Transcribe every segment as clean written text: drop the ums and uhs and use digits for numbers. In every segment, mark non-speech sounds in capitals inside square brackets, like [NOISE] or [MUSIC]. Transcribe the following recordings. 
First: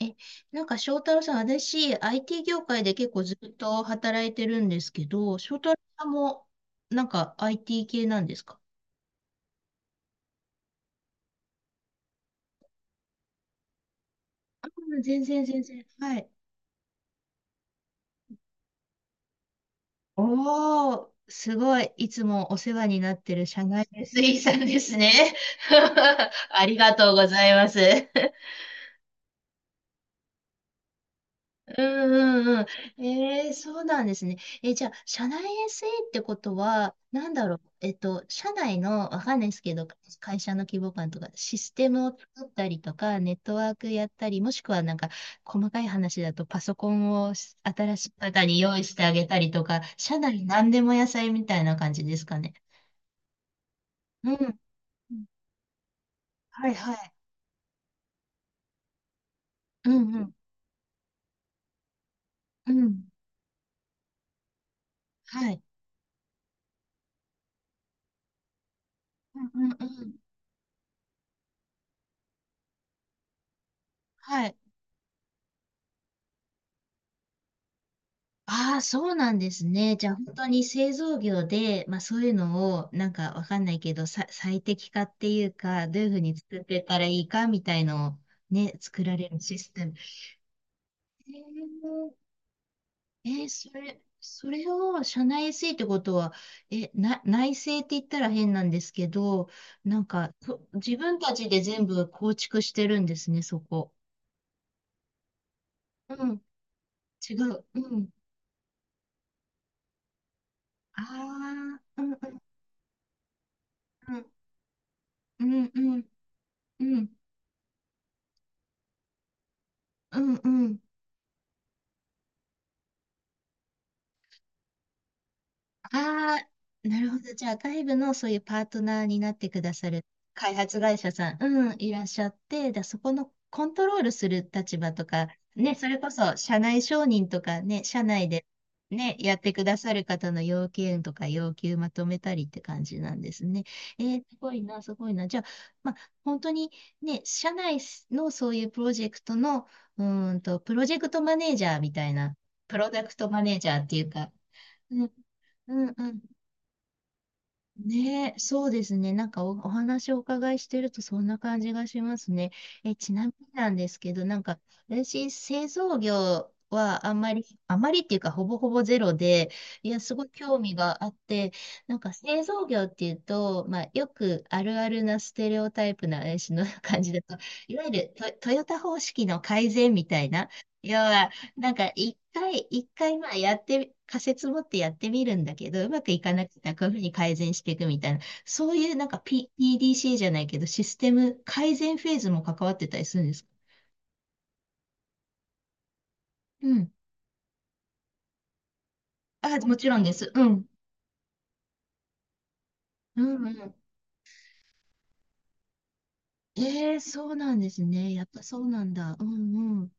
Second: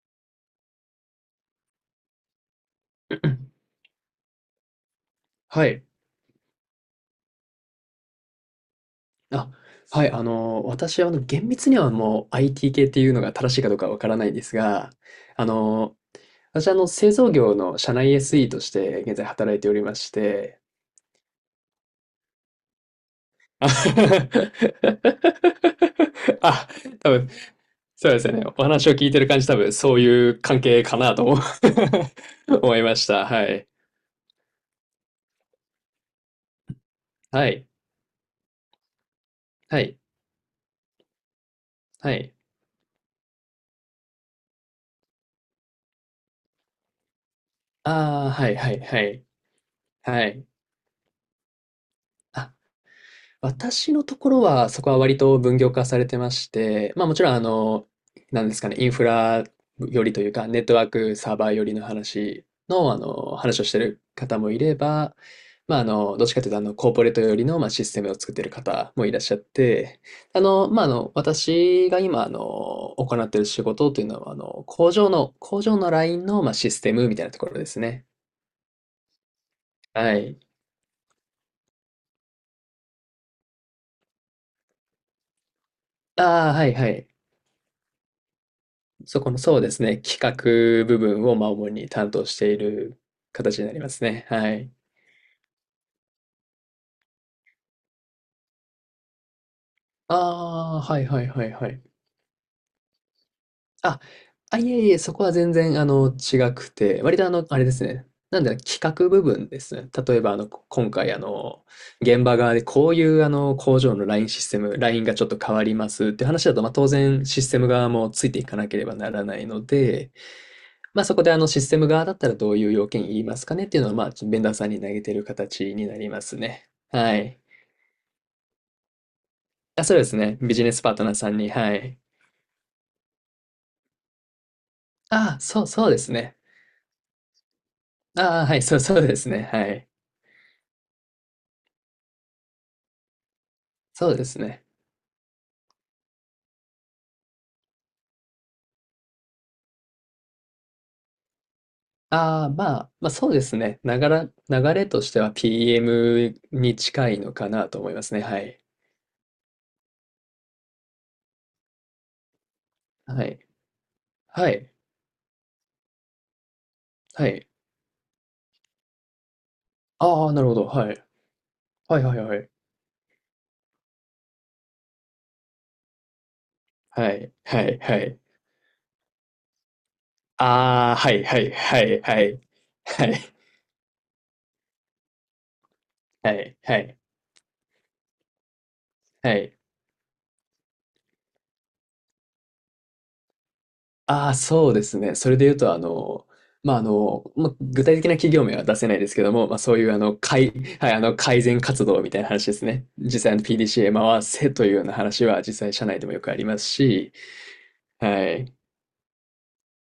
え、なんか翔太郎さん、私、IT 業界で結う構ずっんと働いてるんですけど、翔は太郎い。さんも、なんか IT 系なんですか？あ、はい。あの、私は、あの、厳密にはもう IT 系っていうのが正しいかどうかわからないんですあ、が、全然あ全然。の、はい。私は、あの、製造業の社内 SE として現在働いておりまして、おー、すごい。いつもお世話になってる社あ、外の SE [LAUGHS] さんですね。[LAUGHS] あありが多とうご分、ざいます。そうですよね。お話を聞いてる感じ、多分、そういう関係かなと思 うんうん [LAUGHS] う思いまん。した。はい。そうなんですね。じゃあ、社内 SE ってことは、なんだはろう、い。社内の、わかんないですけはど、い。会社の規模感とか、システムをはい。作ったりとか、ネットワークやったり、もしくはなんか、細かい話だと、パソコンを新しいああ、方はい、には用い、意しはてあい。げたりとか、社は内い。何でも野菜みたいな感じですかね。私のとうころん。は、そこはう割ん。と分業化されてましはいて、はい。まあもちろん、あの、なんですかね、インフラうよりんうというん。か、ネットワークサーバーよりの話うの、あん。の、話をしてる方もいれば、はい。まあ、あの、どっちかというと、あの、コーポレートよりの、まあ、システムを作ってる方もいらっしゃっうんうんうて、ん。あの、まあ、あの、私が今、あの、行ってる仕事というのは、あはい。の、工場の、工場のラインの、まあ、システムみたいなところですね。ああ、そうなんですね。じゃはあ本い。当に製造業で、まあそういうのをなんかわかんないけど、最適化っていうか、どういうふうにああ、作っはい、てっはたらい。いいかみたいのをね、作らそれこの、るそシうスですテム。ね、企画部分を、えまあ、主に担ー、当している形になりますね。そはれい。を社内 SE ってことは、内製って言ったら変なんですけど、なんか、ああ、自はい分はいたはちいではい。全部構築してるんですね、そこ。あ、あ、いえいえ、そこは全然あの、う違ん、くて、割とあ違の、あう。れですうね、ん。なんだろう、企画部分ですね。例えばあの、こ今あ回あの、あ、うんう現場ん側でこういうあの、工場のうライん。ンシステム、ラインがちょっとう変わんりうますんっていう話だと、まあ、う当ん。然システム側もついていかなければならないので、うんうん。まあ、そこであのシステム側だったらどういう要件言いますかねっていうのは、まあ、ちょっとベンダーさんに投げてる形になりますあね。あ、なるはほど。い。じゃあ、外部のそういうパートナーになってくだあ、さそうるですね。開ビジネ発スパー会トナ社ーささんん、に、うはん、いい。らっしゃって、そこのコントロールする立場とか、ああ、そうね、そそうれでこすそね。社内承認とかね、社内あであ、はい、そうそうでね、すやっね。てはくだい。さる方の要件とか要求まとめたりって感じなんですね。そうですすごいね。な、すごいな。じゃあ、まあ、本当にね、社内のそういうプロジェクトの、プロジェクトマネージャーみたいな、ああ、まプロあ、ダまあクトそうでマネすージャーね。ってないがうら、か、流れとうしん、ては うん、うん。PM に近いのかなと思いますね。ねえ、はい。そうですね。なんかお話をお伺いしてるとそんな感じがしますね。ちはなみい。になんですけど、なんはか、い。私、製造業はあんはまり、い。あまりっていうか、ほぼほぼゼロで、いや、すごあいあ、なるほ興ど。味はがい。あって、なはんいか、はいは製い。造業っていうと、まあ、よくあるあるなステレオタイプな私の [LAUGHS] 感はじだい。と、はいいわゆはるい。トヨタ方式の改善みたいな、あ要あ、はいは、はいなんはかい一はい。回、一は回まい。あやってみ、仮説持ってやってみるんだけど、うまくいかはいはなくいてははこういうふうい。に改善していくみたいな、そういうなんか、は い。PDC じゃないけど、システム改善フェーズも関わってたりするんですか？ああ、そうですね。それで言うと、あの、うまあ、あん。の、まあ、具体的な企業名は出せないですけども、まあ、あ、そもうちいうろあんでの、す。かういん。はい、あの、改善活動みたいな話ですね。実う際あの んうん。PDCA へ回せというような話は実際社内でもよくありますし、そうなんですね。はやっぱい。そうなんだ。うんうん。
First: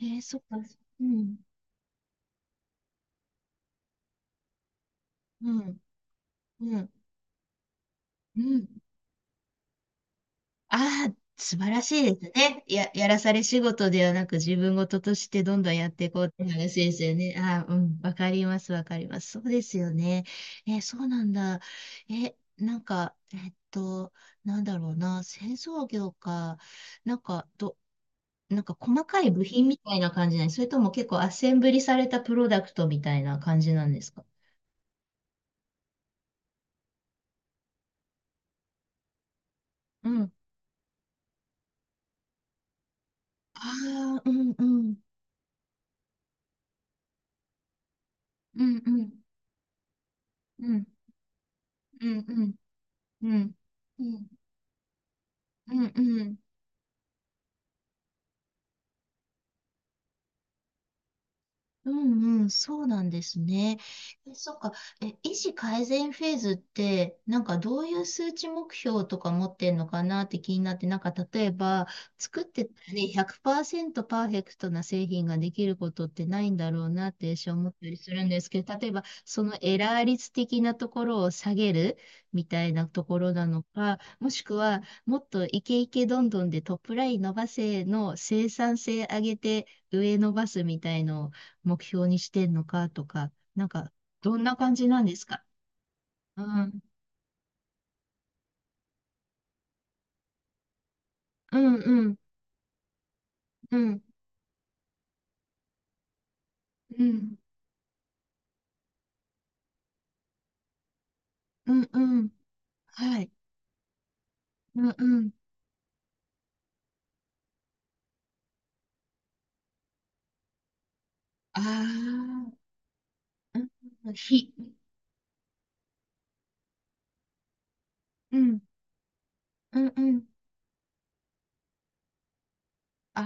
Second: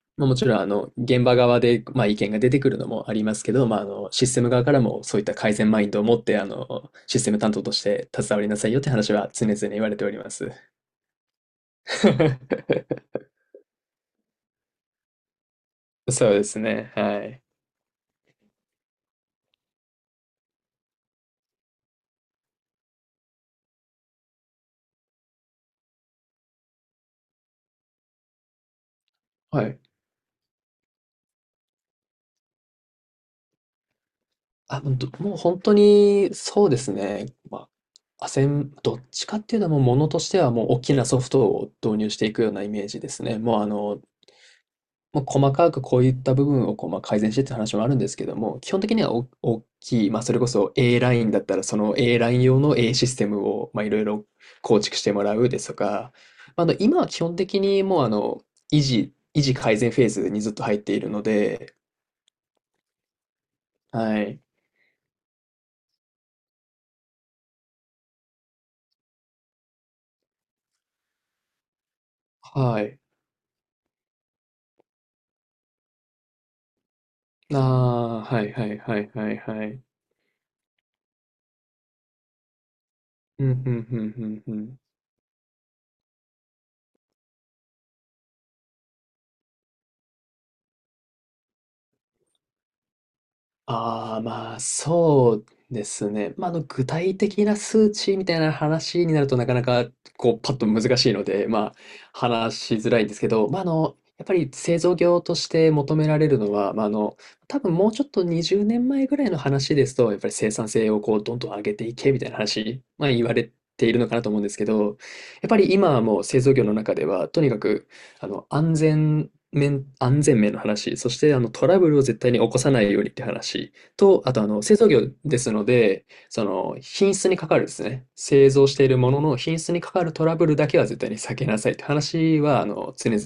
まあ、もそっちろか。んあの、う現場ん。側で、まあ、意見が出てくるのもありますけど、まあ、あの、システム側からもそういったう改善ん。マインドを持って、あうの、ん。システム担当として携うわりなん。さいよって話は常々言われております。ああ、素晴らしいですね。や、や [LAUGHS] らされ仕事ではなく自分事としてどんどんやっていこうっそうてです話でね、すよはね。い。ああ、うん、わかります、わかります。そうですよね。そうなんだ。なんか、なんだろうな、製造業か、なんか、なんか細かい部は品みい。たいな感じなんです？それとも結構アッセンブリされたプロダクトみたいな感じなんですか？あ、もう本当に、そうですね。ま、あアセンどっちかっていうのは、もうものうとしん。てはもう大きなソフトを導入していくようなイメージですね。もあうあの、あ、うんうん。もう細かくこういった部分をこう、ま、改善してって話もあるんですけども、う基本んう的にはん。お大きい、まあ、それこうそ ん A ラインだったら、その うん A ラインうん。用の A システうムん。を、ま、いろういろん。構築してもらうですうとんか、うん。まあ、あの、今は基本的にもうあの、維持改善フェーズにずっと入っているのでうんうん、そうなんですね。はい。そっか。医師改善フェーズって、なんかどういう数値目標とか持ってんのかなって気になって、なんか例えば、作ってたはらい。ね、100%パーセントパーフェクトな製品ができることってないんだろうなって私は思ったりするあんあー、ではすいけはど、い例えはば、いはいそのはエい。ラー率的なところを下げるみたいなところなうん、うのん、うか、ん、うもしん、うくん。は、もっとイケイケどんどんでトップライン伸ばせの生産性上げて上伸ばすみたいのを目標にしてんのかとか、なんか、ああ、どんなまあ、感じなんですそか？うですね。うまあ、あの、ん、具体的な数値みたいな話になるとなかなか、こう、パッと難しいので、うまあ、ん、うん、話しづらいんですけど、まあ、あうの、ん、やっぱり製造業として求められるのは、まあ、あうの、ん、多分もうちょっと20年前ぐらいの話ですと、やっぱり生産性をこう、どんどん上うげてん、いうけみたん、いな話、まあ、は言い、われているのかなと思うんですけうん、ど、うん、やっぱり今はもう製造業の中では、とにかく、あの、安全面、安全面の話、そしてあのあトラブルを絶対に起こさあ、ないようにって話うん、と、あとあひ、の製造業ですので、その品質にかかるですね、う製ん、造しているものの品質うにん、かかうるトん、ラブルだけは絶対に避けなさいって話はあの常あ々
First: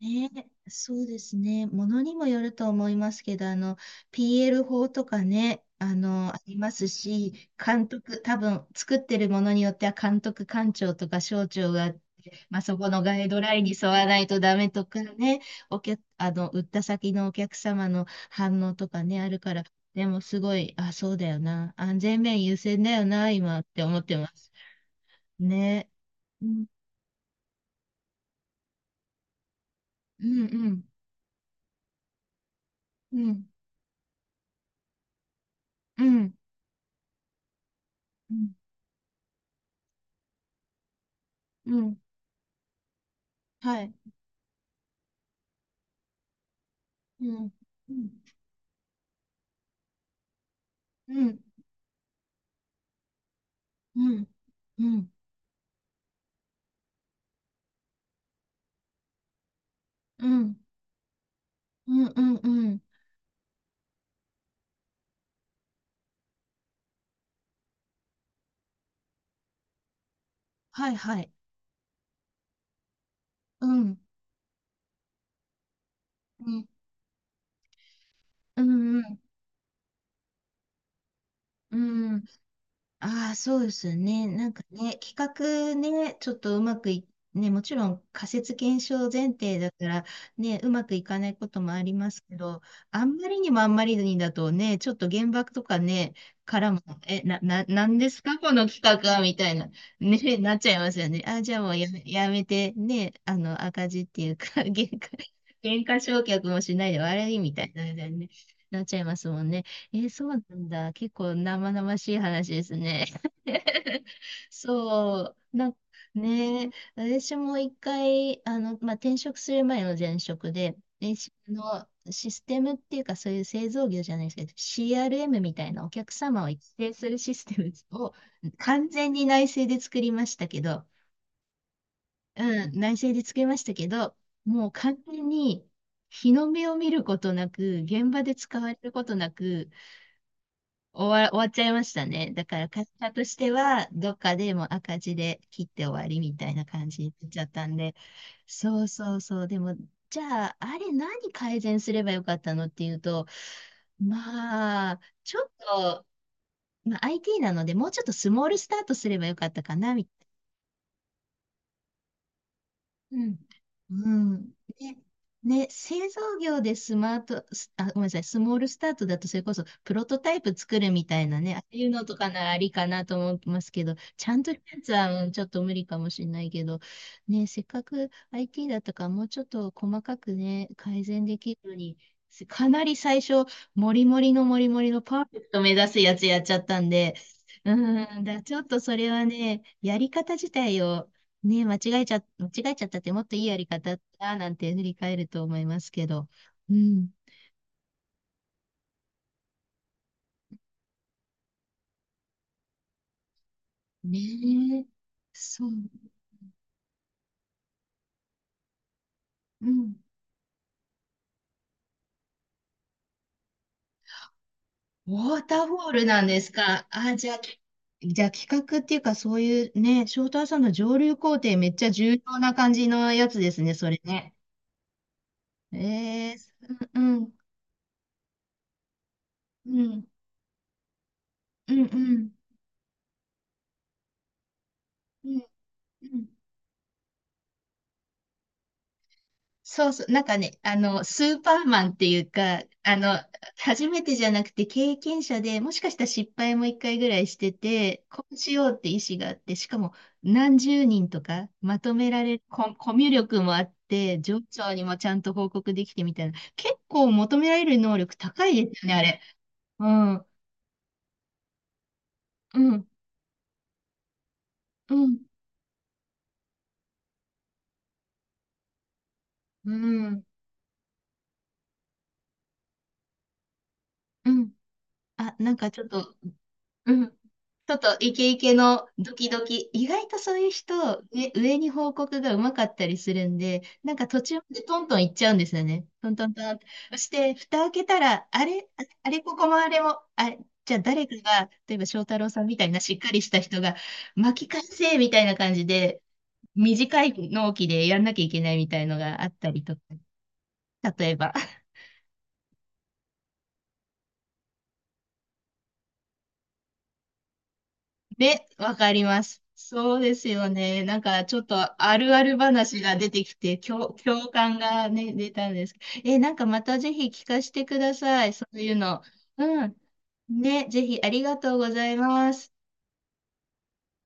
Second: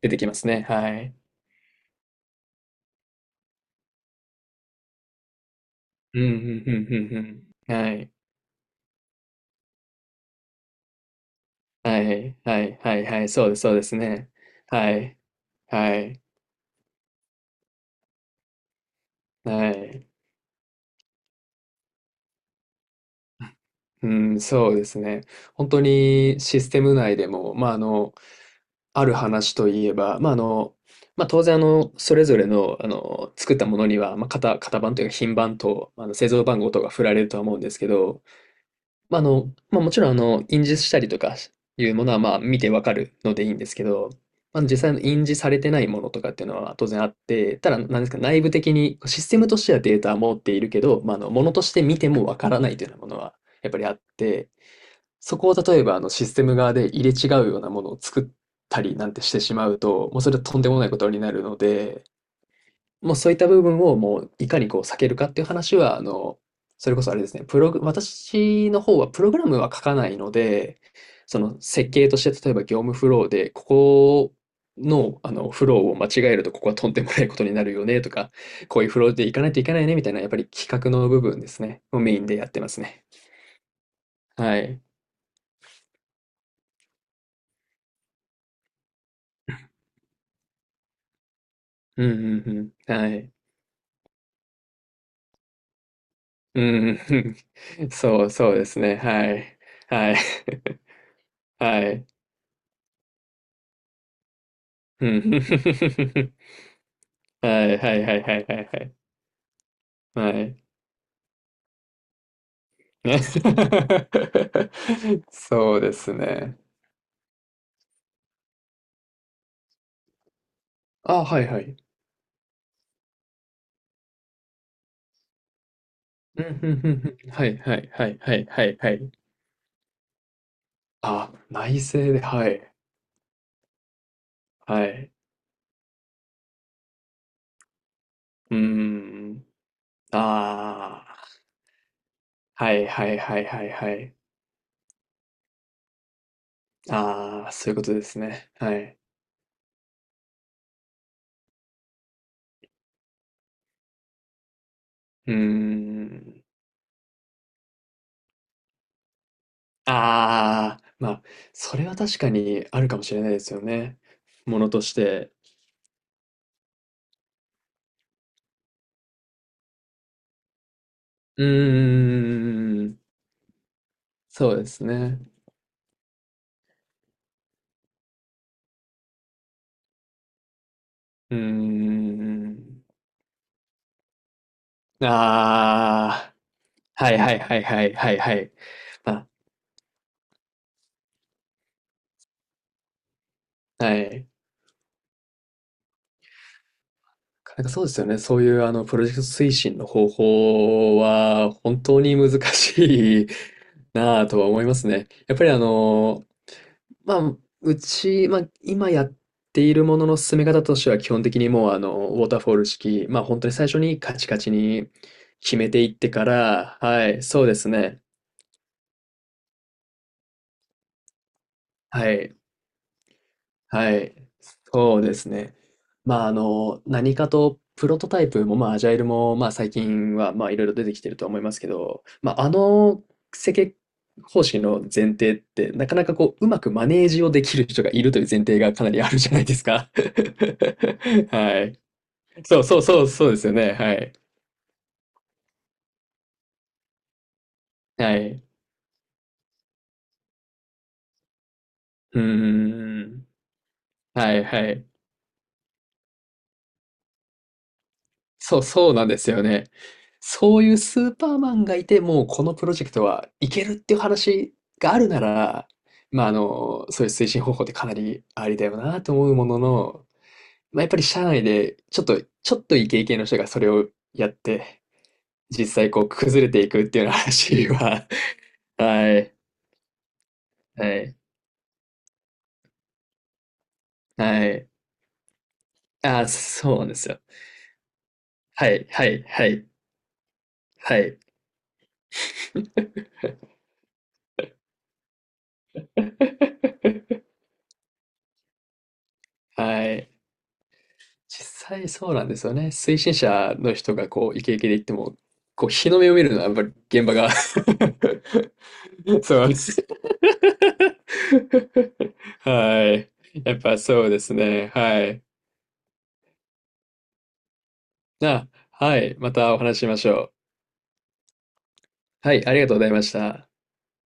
あ、出てきますね、ね。はそうい。ですね。ものにもよると思いますけど、あの、PL 法とかね、あうん、うの、ありんまうすんうんうし、ん。監はい。督、多分、作ってるものによっては、監督官庁とか省庁があっはいて、まはあ、そいこはのいガはいはイい、ドそうラですインそにうで沿すわないね。とダメとはかい。ね、はい。あの、売った先のお客様の反応とかね、あるから、はでい。も、すごい、あ、そうだよな。安全面優先だよな、今って思っうてまん、す。そうですね。本当ね。にうシん、ステム内でも、まあ、あの、ある話といえば、うまあ、あん、うの、ん、まあ、当然、あの、それぞれの、あうの、ん、作ったものには、まあ、型、型番というか、品番と、うまあの、製ん。造番号とか振られるとは思うんですけど、うんまあ、あの、まあ、もちろん、あの、印字したりとかういうん。ものは、まあ、見てわかるのでいいんですはけい。ど、まあ、実際の印字されてないものとかっていうのは当然あっうん。て、ただ、なうんでん。すか、内部的にシステムとしてはデータは持っているけど、まあ、あうの、ん。ものとして見てもわからないというようなものは、やっぱりあっうん。て、うん。そこを例えばあのシステム側で入れ違うようなものを作ったりなんてしてしまうと、もううそれはん。とんでもないことになるのうで、ん。うん。うん。もうそういった部分をもういかにこう避けるかっていう話は、あの、それこそあれですね、プログ私の方はプログラムは書かないので、はい。はい。その設計として例えば業務フローで、こうん。この、あのフローを間違えるうとこん。こはとんでもないことになるよねとか、うこういうフローん。でいかないといけないねみたいなやっぱり企画の部分ですうね、をメイん。ンでやってますね。ああ、そうですね。なんはかい。ね、企画ね、ちょっとうまくい、ね、もちろん仮説検証前提だから、ね、うまくいかないこともありうまんすけうんど、うん。あはんまい。りにもあんまりにだとね、ちょっと原爆とかね、うからも、ん。え、な、な、な [LAUGHS] んですそう、か、そこうでのすね。企画は、はみたいい。な、はい。ね、なっちゃいますよね。あ、じ [LAUGHS] ゃあもうはい。やめて、ね、あの、赤字っていうか、うん。原価償 [LAUGHS] 却もしないで悪いみたはいいな、はいはいね、はいはいはなっい。ちゃいますもんね。そうはない。んだ。結構生々しい話ですね。ね。[LAUGHS] [LAUGHS] そう、なんそかうですね。ね、私も一回、あの、まあ、転職する前の前職で、あ、はいあはい。のシステムっていうか、そういう製造業じゃないですけど、CRM みたいなお客う様ん、をう育んう成すんるうん。シスはテいムはいはをいはいはい完は全い。に内製で作りましたけど、あ、内政で、はうい。ん、内製で作りましたけど、もうは完い。全に日の目を見ることなく、現場でう使ーわれることなん。く、ああ。終わっちゃいましたね。だからは会いは社いとしはいてはいは、はどい。っかでもう赤字で切って終わりみたいな感じになっちゃあっあ、たそういんうこで、とですね。はそうい。そうそう。でも、じゃあ、あれ何改善すればよかったのっていうと、まあ、うーちょっと、ん。まあ、IT なので、もうちょっとスモールスタートすればよかったかな、ああ、まあ、それは確かにあるかもしれうないん。ですよね。うん。ものとしね、て。ね、製造業でスマート、すあ、ごめんなさい、スモールスタートだとそれこそプロトタイプ作るみたいなうーね、ああいうのとかならありかん、なと思ってますけど、ちゃんとそうしでたやすつね。はうん、ちょっと無理かもしれないけど、ね、せっかく IT だったからもうちょっと細かくね、改善うでーきるのに、かん。なり最初、モリモリのモリモリのパーフェクト目指すやつああ、やっちゃったんはで、いはいはいうはいはいん、はい。ちょっとそれはまね、やり方自体をね、間違えちゃったってもっといいやりあ、方はだっい。たなんて振り返ると思いますけど。うん。なんかそうですよね。そういうあのプロジェクト推進の方法は本当に難しい [LAUGHS] なあとは思いまねえ。すね。やっぱりあそう。の、まあ、うち、まあ、今やってういるん。ものの進め方としては、基本的にもう、あの、ウォーターフォール式、まあ、本当に最初にカチカチにウォータ決ーめフてォいーっルてなかんですら、か？はあ、い、じゃあ、そうですね。じゃあ企画っていうかそういうね、翔太さんの上流工程めっちゃは重い。要な感じのやつですね、そはれい。ね。そうですね。まあ、えあー、の、う何かん、とプロトタイプも、まあ、アジャイルも、まあ、う最ん、近は、まあ、いろいろ出てきてるとは思いますけうん、うん、ど、うん、まあ、あの設計方針の前う提ん。って、なかなうかこん。う、うまくマネージをできる人がいるという前提がかなりあるじゃないですそか。うそう、なんかね、あの、ス [LAUGHS] ーパはーい。マンっていうそか、うそうあそう、の、そうですよね。初はめい。てじゃなくて経験者で、もしかしたら失敗も一回ぐらいしてて、はこうい。しようって意思があって、しかも何十人とかまとめうられる、コ、コミーュん。力もあって、は上いは長にい。もちゃんと報告できてみたいな、結構求められる能力高そう、いですよそね、うあなんでれ。すよね。うん、うそういうスーパーマンがいて、もうこのプロん、ジェクトはいけるっていう話がうあるん、なら、まあ、あの、そういう推進方法ってかなりありだよなと思うものうの、ん、まあ、やっぱり社内でちょっと、ちょっとイケイケの人がそれをやうっん。て、あ、なん実かちょっ際こうと、崩れていくっうていうようん、な話ちょっとは、イケイケ [LAUGHS] のはドキい、ドキ、意外とそういうは人、い、ね、上に報告がうまかったりするんで、なんか途中まはでい。トントン行っちゃうんですよね。トンあトあ、ントンって。そうなんでそしすよ。て、蓋開けたら、あれ、はあい、はあれい、ここはもあい、れも、あれ、じゃあは誰かい。が、例えば翔太郎さんみたいなしっかりした人が、巻き返せみたいな感じで、短い [LAUGHS] 納期でやんなきゃいけないみたいのがあったりとか、はい。例えば。実際そうなんですよね。推進者の人がこうイケイケで言っても、こう日の目を見るのはやっぱり現場が ね、わかりま [LAUGHS] そうす。なんです。そうですよね。なんかちょっとあるある [LAUGHS] 話はが出い。てきやて、っぱそうで共す感ね。がはね、い。出たんですけど。なんかまたぜひ聞かせてください。そあ、ういうはの。い。またおうん。話ししましょう。ね、ぜひありがとうございまはい。す。ありがとうございました。